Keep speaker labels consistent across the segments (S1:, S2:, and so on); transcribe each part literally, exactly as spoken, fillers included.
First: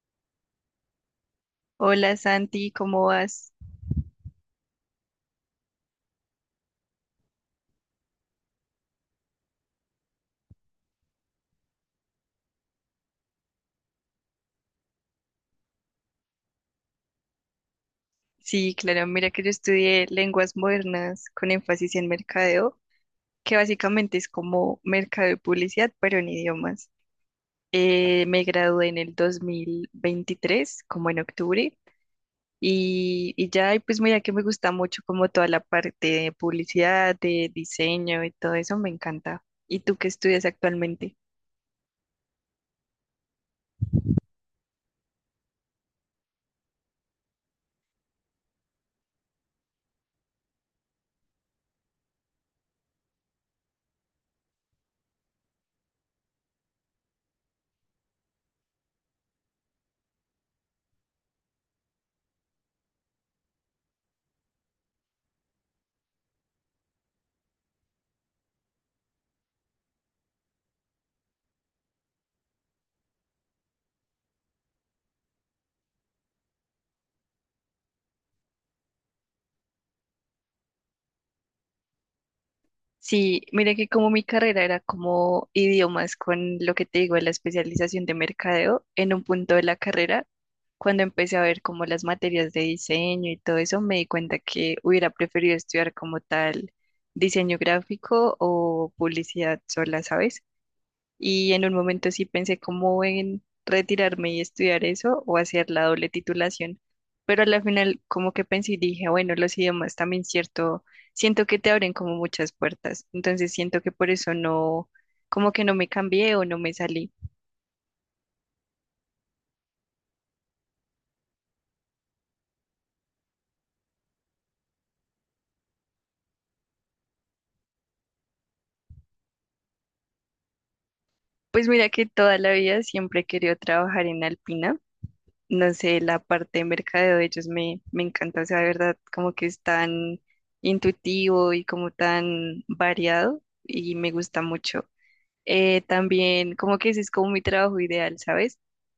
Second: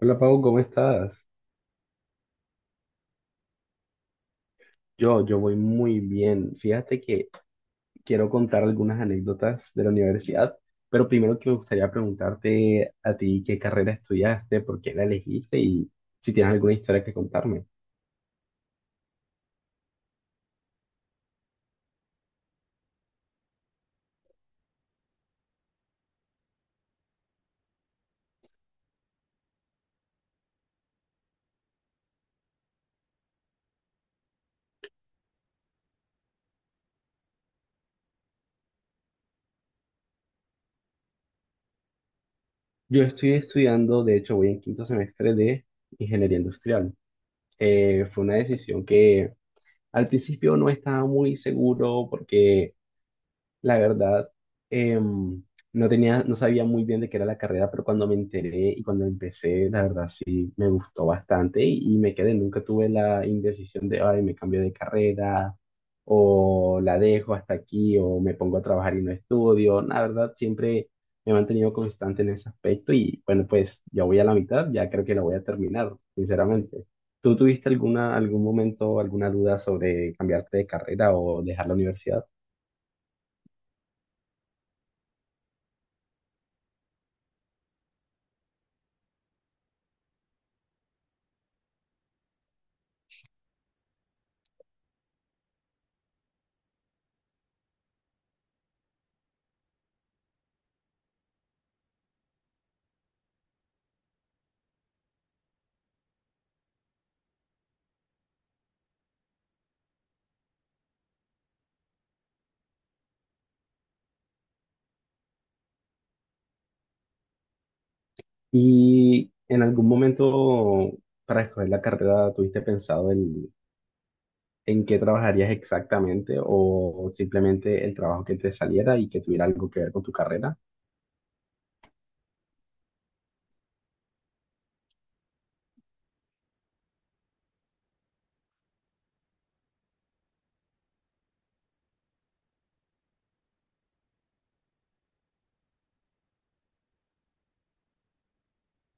S1: Hola Pau, ¿cómo estás?
S2: Hola Santi, ¿cómo vas?
S1: Yo, yo voy muy bien. Fíjate que quiero contar algunas anécdotas de la universidad, pero primero que me gustaría preguntarte a ti qué carrera estudiaste, por qué la elegiste y si tienes alguna historia que contarme.
S2: Sí, claro, mira que yo estudié lenguas modernas con énfasis en mercadeo, que básicamente es como mercado y publicidad, pero en idiomas. Eh, me gradué en el dos mil veintitrés, como en octubre, y, y ya, y pues mira que me gusta mucho como toda la parte de publicidad, de diseño y todo eso, me encanta. ¿Y tú qué estudias actualmente?
S1: Yo estoy estudiando, de hecho voy en quinto semestre de ingeniería industrial. Eh, fue una decisión que al principio no estaba muy seguro porque la verdad, em, no tenía, no sabía muy bien de qué era la carrera, pero cuando me enteré y cuando empecé, la verdad sí me gustó bastante y, y me quedé. Nunca tuve la indecisión de, ay, me cambio de carrera o la dejo hasta aquí o me pongo a trabajar y no estudio. La verdad, siempre me he mantenido constante en ese aspecto y bueno, pues ya voy a la mitad, ya creo que la voy a terminar, sinceramente. ¿Tú tuviste alguna, algún momento, alguna duda sobre cambiarte de carrera o dejar la universidad?
S2: Sí, mira que como mi carrera era como idiomas con lo que te digo, la especialización de mercadeo, en un punto de la carrera, cuando empecé a ver como las materias de diseño y todo eso, me di cuenta que hubiera preferido estudiar como tal diseño gráfico o publicidad sola, ¿sabes? Y en un momento sí pensé como en retirarme y estudiar eso o hacer la doble titulación. Pero a la final como que pensé y dije, bueno, los idiomas también cierto, siento que te abren como muchas puertas. Entonces siento que por eso no, como que no me cambié o no me salí.
S1: ¿Y en algún momento para escoger la carrera tuviste pensado en, en qué trabajarías exactamente o simplemente el trabajo que te saliera y que tuviera algo que ver con tu carrera?
S2: Pues mira que toda la vida siempre he querido trabajar en Alpina. No sé, la parte de mercadeo de ellos me, me encanta. O sea, de verdad, como que es tan intuitivo y como tan variado y me gusta mucho. Eh, también como que ese es como mi trabajo ideal, ¿sabes?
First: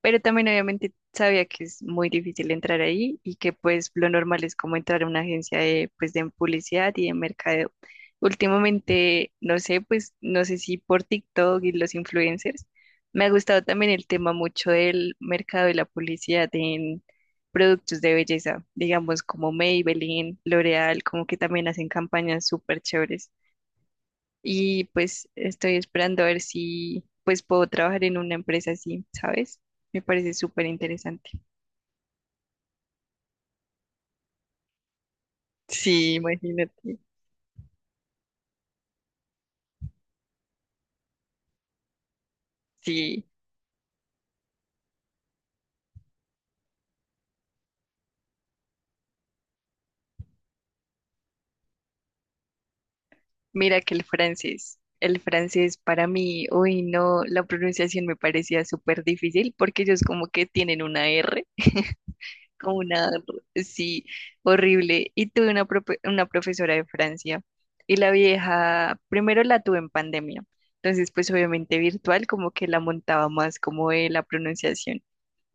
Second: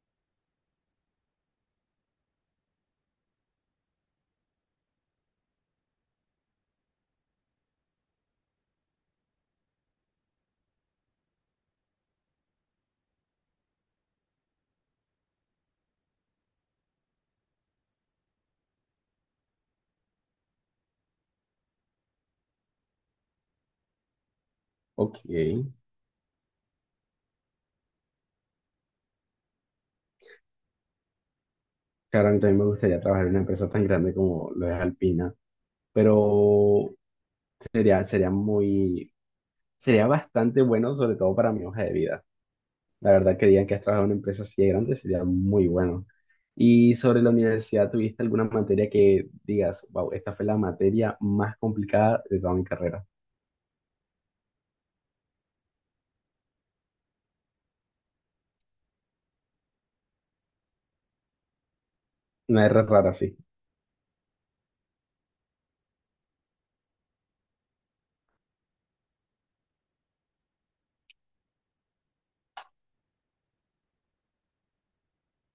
S2: Pero también obviamente sabía que es muy difícil entrar ahí y que pues lo normal es como entrar a una agencia de, pues, de publicidad y de mercadeo. Últimamente, no sé, pues no sé si por TikTok y los influencers, me ha gustado también el tema mucho del mercado y la publicidad en productos de belleza, digamos como Maybelline, L'Oreal, como que también hacen campañas súper chéveres y
S1: Ok,
S2: pues estoy esperando a ver si pues puedo trabajar en una empresa así, ¿sabes? Me parece súper interesante.
S1: claro, a mí también me gustaría trabajar en una empresa tan grande como lo es Alpina,
S2: Sí,
S1: pero
S2: imagínate.
S1: sería, sería muy, sería bastante bueno sobre todo para mi hoja de vida. La
S2: Sí,
S1: verdad que digan que has trabajado en una empresa así de grande sería muy bueno. Y sobre la universidad, ¿tuviste alguna materia que digas, wow, esta fue la materia más complicada de toda mi carrera?
S2: mira que el francés, el francés para mí, uy, no, la pronunciación me parecía súper difícil porque ellos como que tienen una R
S1: Una
S2: como
S1: R
S2: una,
S1: rara, sí.
S2: sí, horrible. Y tuve una, profe- una profesora de Francia y la vieja, primero la tuve en pandemia, entonces pues obviamente virtual como que la montaba más como de la pronunciación.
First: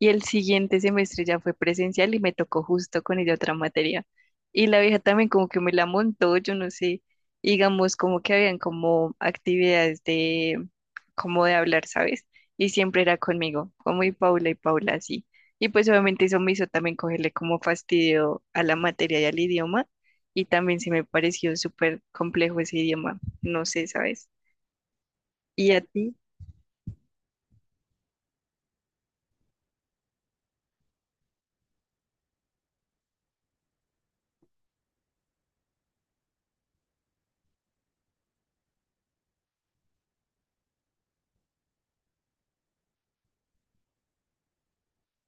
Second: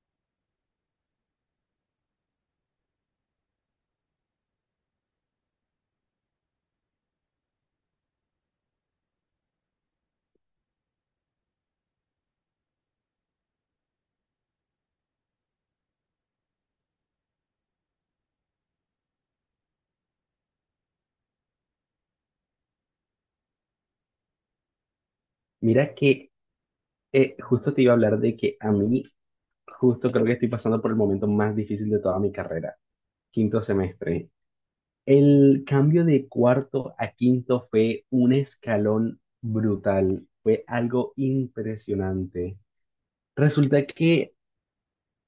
S2: Y el siguiente semestre ya fue presencial y me tocó justo con ella otra materia. Y la vieja también como que me la montó, yo no sé, digamos como que habían como actividades de, como de hablar, ¿sabes? Y siempre era conmigo, como y Paula y Paula así. Y pues obviamente eso me hizo también cogerle como fastidio a la materia y al idioma. Y también se me pareció súper complejo ese idioma, no sé, ¿sabes? ¿Y a
S1: Mira
S2: ti?
S1: que eh, justo te iba a hablar de que a mí, justo creo que estoy pasando por el momento más difícil de toda mi carrera, quinto semestre. El cambio de cuarto a quinto fue un escalón brutal, fue algo impresionante. Resulta que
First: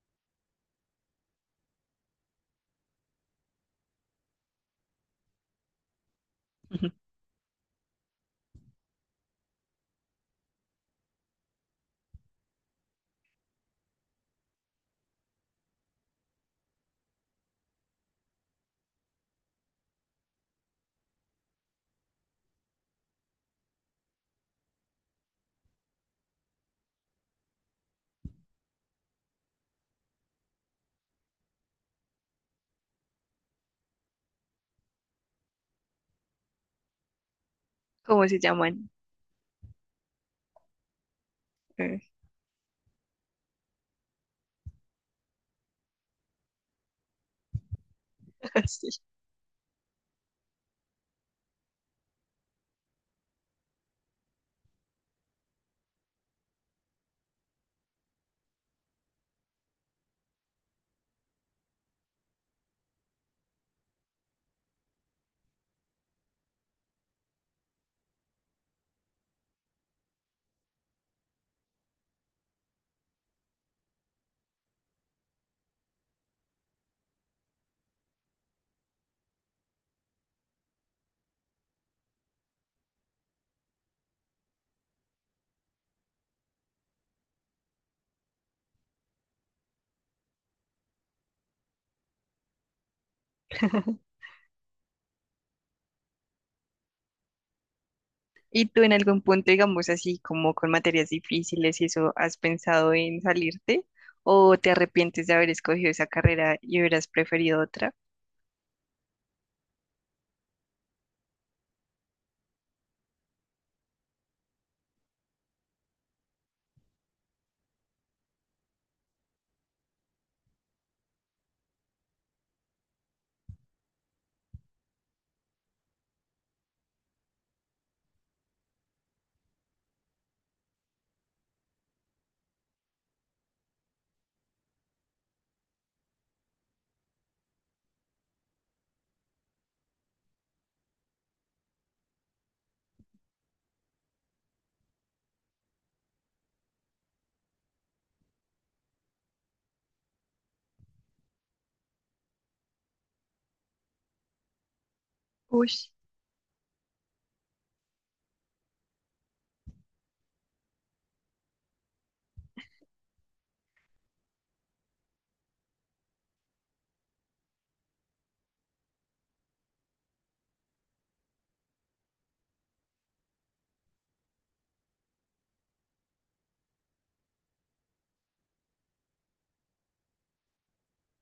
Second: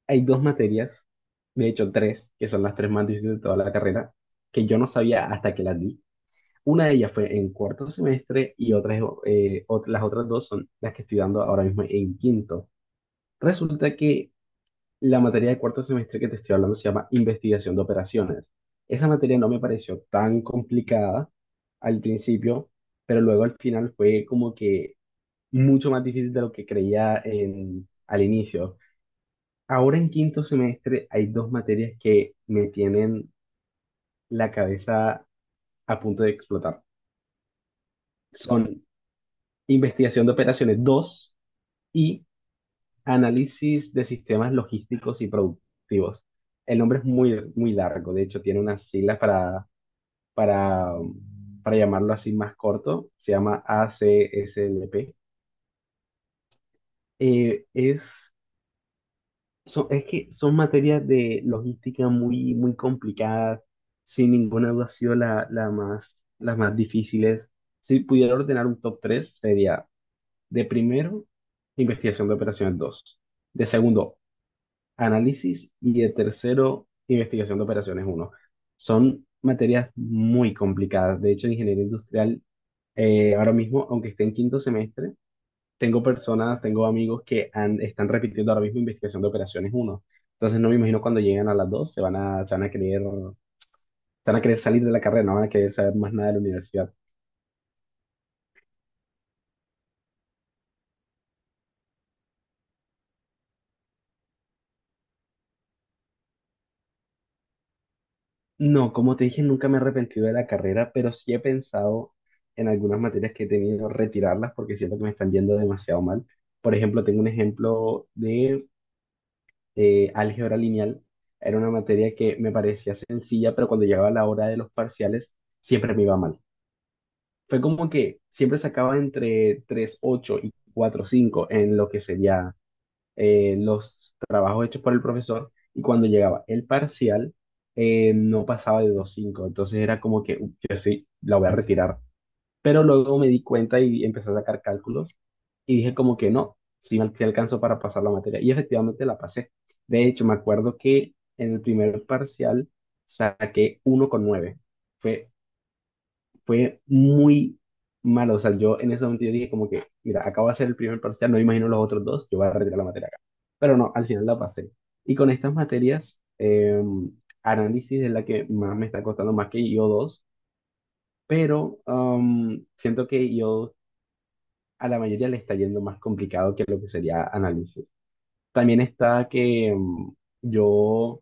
S1: hay dos materias, de hecho tres, que son las tres más difíciles de toda la carrera, que yo no sabía hasta que las di. Una de ellas fue en cuarto semestre y otras, eh, ot- las otras dos son las que estoy dando ahora mismo en quinto. Resulta que la materia de cuarto semestre que te estoy hablando se llama investigación de operaciones. Esa materia no me pareció tan complicada al principio, pero luego al final fue como que mucho más difícil de lo que creía en, al inicio. Ahora en quinto semestre hay dos materias que me tienen la cabeza a punto de explotar.
S2: ¿Cómo se
S1: Son
S2: llaman?
S1: investigación de operaciones dos
S2: Eh,
S1: y análisis de sistemas logísticos y productivos. El nombre es muy, muy largo, de hecho tiene unas
S2: sí.
S1: siglas para, para, para llamarlo así más corto, se llama A C S L P. Eh, es Son, es que son materias de logística muy, muy complicadas, sin ninguna duda ha sido la, la más, las más difíciles. Si pudiera ordenar un top tres sería de primero, investigación de operaciones dos, de segundo, análisis, y de tercero, investigación de operaciones uno. Son materias muy complicadas. De hecho, en ingeniería industrial, eh, ahora mismo, aunque esté en quinto semestre, tengo personas, tengo amigos que han- están repitiendo ahora mismo investigación de operaciones uno. Entonces no me imagino cuando lleguen a las dos se van a, se van a querer, se van a querer salir de la carrera, no van a querer saber más nada de la universidad.
S2: ¿Y tú en algún punto, digamos así, como con materias difíciles y eso, has pensado en salirte o te arrepientes de haber escogido esa carrera y hubieras preferido otra?
S1: No, como te dije, nunca me he arrepentido de la carrera, pero sí he pensado en algunas materias que he tenido retirarlas porque siento que me están yendo demasiado mal. Por ejemplo, tengo un ejemplo de eh, álgebra lineal. Era una materia que me parecía sencilla, pero cuando llegaba la hora de los parciales siempre me iba mal. Fue como que siempre sacaba entre tres punto ocho y cuatro punto cinco en lo que sería eh, los trabajos hechos por el profesor, y cuando llegaba el parcial eh, no pasaba de dos punto cinco, entonces era como que "Uy, yo sí, la voy a retirar". Pero luego me di cuenta y empecé a sacar cálculos y dije como que no, sí, me sí alcanzó para pasar la materia y efectivamente la pasé. De hecho, me acuerdo que en el primer parcial saqué uno punto nueve. Fue
S2: Uy,
S1: fue muy malo. O sea, yo en ese momento yo dije como que, mira, acabo de hacer el primer parcial, no me imagino los otros dos, yo voy a retirar la materia acá. Pero no, al final la pasé. Y con estas materias, eh, análisis es la que más me está costando, más que I O dos, pero um, siento que I IO a la mayoría le está yendo más complicado que lo que sería análisis. También está que um, yo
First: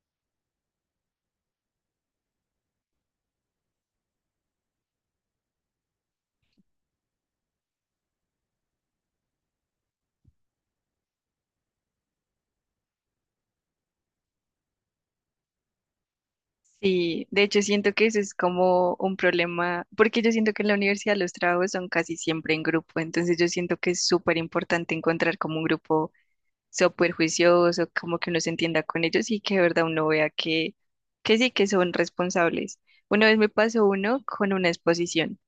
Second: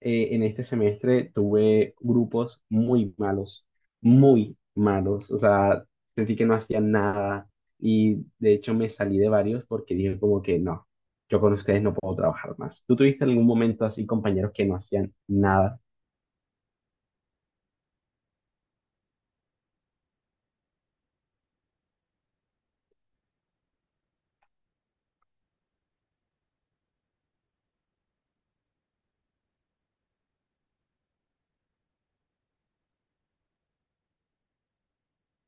S1: eh, en este semestre tuve grupos muy malos, muy malos, o sea, sentí que no hacían nada y de hecho me salí de varios porque dije como que no, yo con ustedes no puedo trabajar más. ¿Tú tuviste algún momento así compañeros que no hacían nada?
S2: sí, de hecho siento que eso es como un problema, porque yo siento que en la universidad los trabajos son casi siempre en grupo, entonces yo siento que es súper importante encontrar como un grupo súper juicioso, como que uno se entienda con ellos y que de verdad uno vea que, que sí, que son responsables. Una vez me pasó uno con una exposición.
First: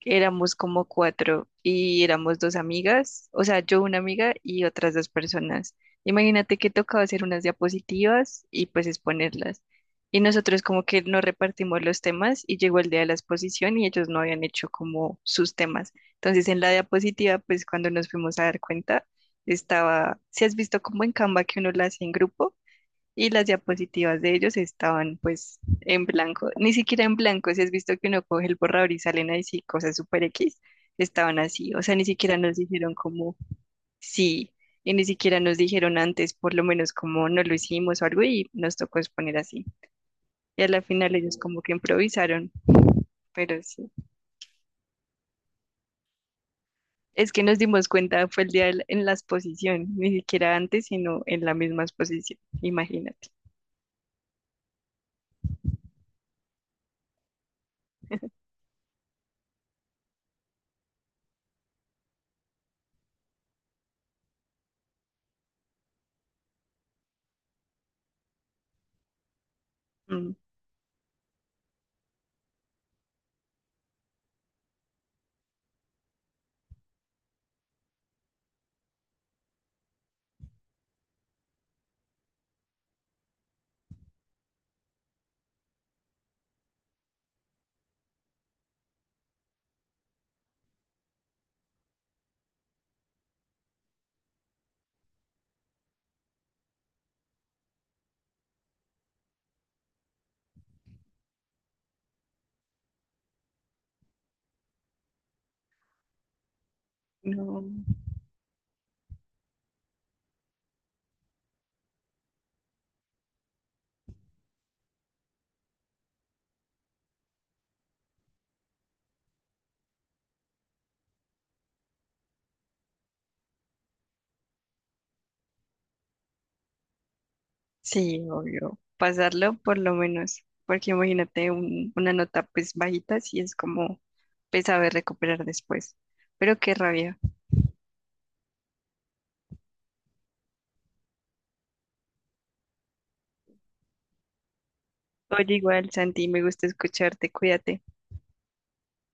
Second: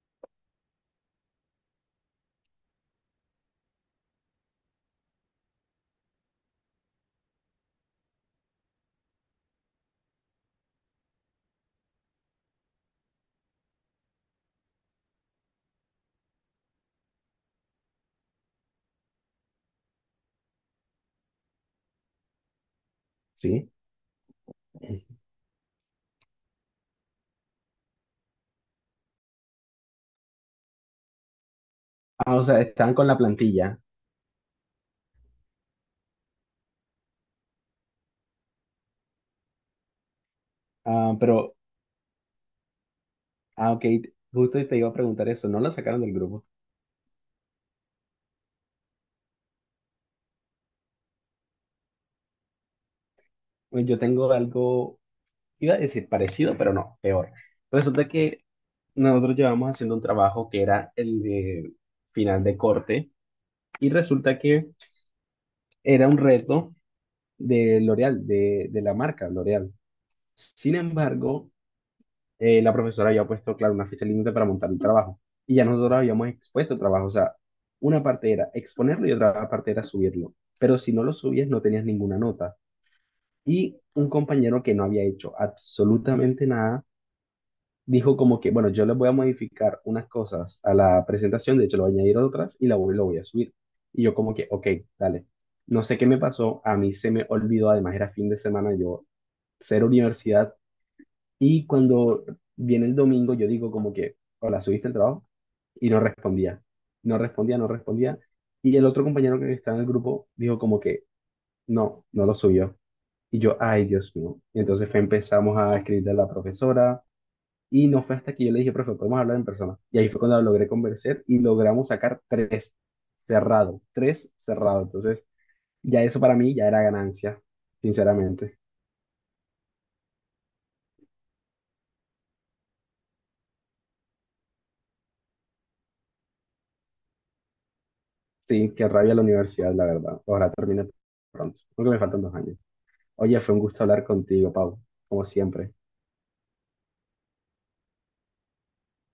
S2: Éramos como cuatro y éramos dos amigas, o sea, yo una amiga y otras dos personas. Imagínate que tocaba hacer unas diapositivas y pues exponerlas. Y nosotros como que nos repartimos los temas y llegó el día de la exposición y ellos no habían hecho como sus temas. Entonces en la diapositiva, pues cuando nos fuimos a dar cuenta, estaba, ¿si has visto como en Canva que uno la hace en grupo? Y las
S1: ¿Sí?
S2: diapositivas de ellos estaban pues en blanco, ni siquiera en blanco, si has visto que uno coge el borrador y salen ahí sí cosas super X, estaban así, o sea, ni
S1: Ah,
S2: siquiera
S1: o
S2: nos
S1: sea, estaban
S2: dijeron
S1: con la
S2: como
S1: plantilla,
S2: sí, y ni siquiera nos dijeron antes, por lo menos como no lo hicimos o algo y nos tocó exponer así. Y a la final
S1: ah,
S2: ellos
S1: pero,
S2: como que improvisaron, pero
S1: ah, ok,
S2: sí.
S1: justo te iba a preguntar eso, ¿no lo sacaron del grupo?
S2: Es que nos dimos cuenta, fue el día del- en la exposición, ni siquiera antes, sino en la misma exposición, imagínate.
S1: Pues yo tengo algo, iba a decir parecido, pero no, peor. Resulta que nosotros llevamos haciendo un trabajo que era el de final de corte y resulta que era un reto de L'Oreal, de, de la marca L'Oreal.
S2: Mm,
S1: Sin embargo, eh, la profesora había puesto, claro, una fecha límite para montar el trabajo y ya nosotros habíamos expuesto el trabajo. O sea, una parte era exponerlo y otra parte era subirlo. Pero si no lo subías, no tenías ninguna nota. Y un compañero que no había hecho absolutamente nada dijo como que, bueno, yo les voy a modificar unas cosas a la presentación, de hecho, lo voy a añadir otras y la voy, lo voy a subir. Y yo como que, ok, dale. No sé qué me pasó, a mí se me olvidó, además era fin de semana, yo cero universidad. Y cuando viene el domingo, yo digo como que, hola, ¿subiste el trabajo? Y no respondía, no respondía,
S2: no.
S1: no respondía. Y el otro compañero que está en el grupo dijo como que, no, no lo subió. Y yo, ay, Dios mío. Y entonces fue- empezamos a escribirle a la profesora, y no fue hasta que yo le dije, profe, podemos hablar en persona. Y ahí fue cuando logré convencer y logramos sacar tres cerrado, tres cerrado. Entonces, ya eso para mí ya era ganancia,
S2: Sí,
S1: sinceramente.
S2: obvio. Pasarlo por lo menos, porque imagínate un- una nota pues bajita, sí es como pues saber recuperar después. Pero qué rabia.
S1: Sí, qué rabia la universidad, la verdad. Ahora termina pronto, aunque me faltan dos años. Oye, fue un gusto hablar contigo, Pau, como
S2: Oye,
S1: siempre.
S2: igual, Santi, me gusta escucharte, cuídate.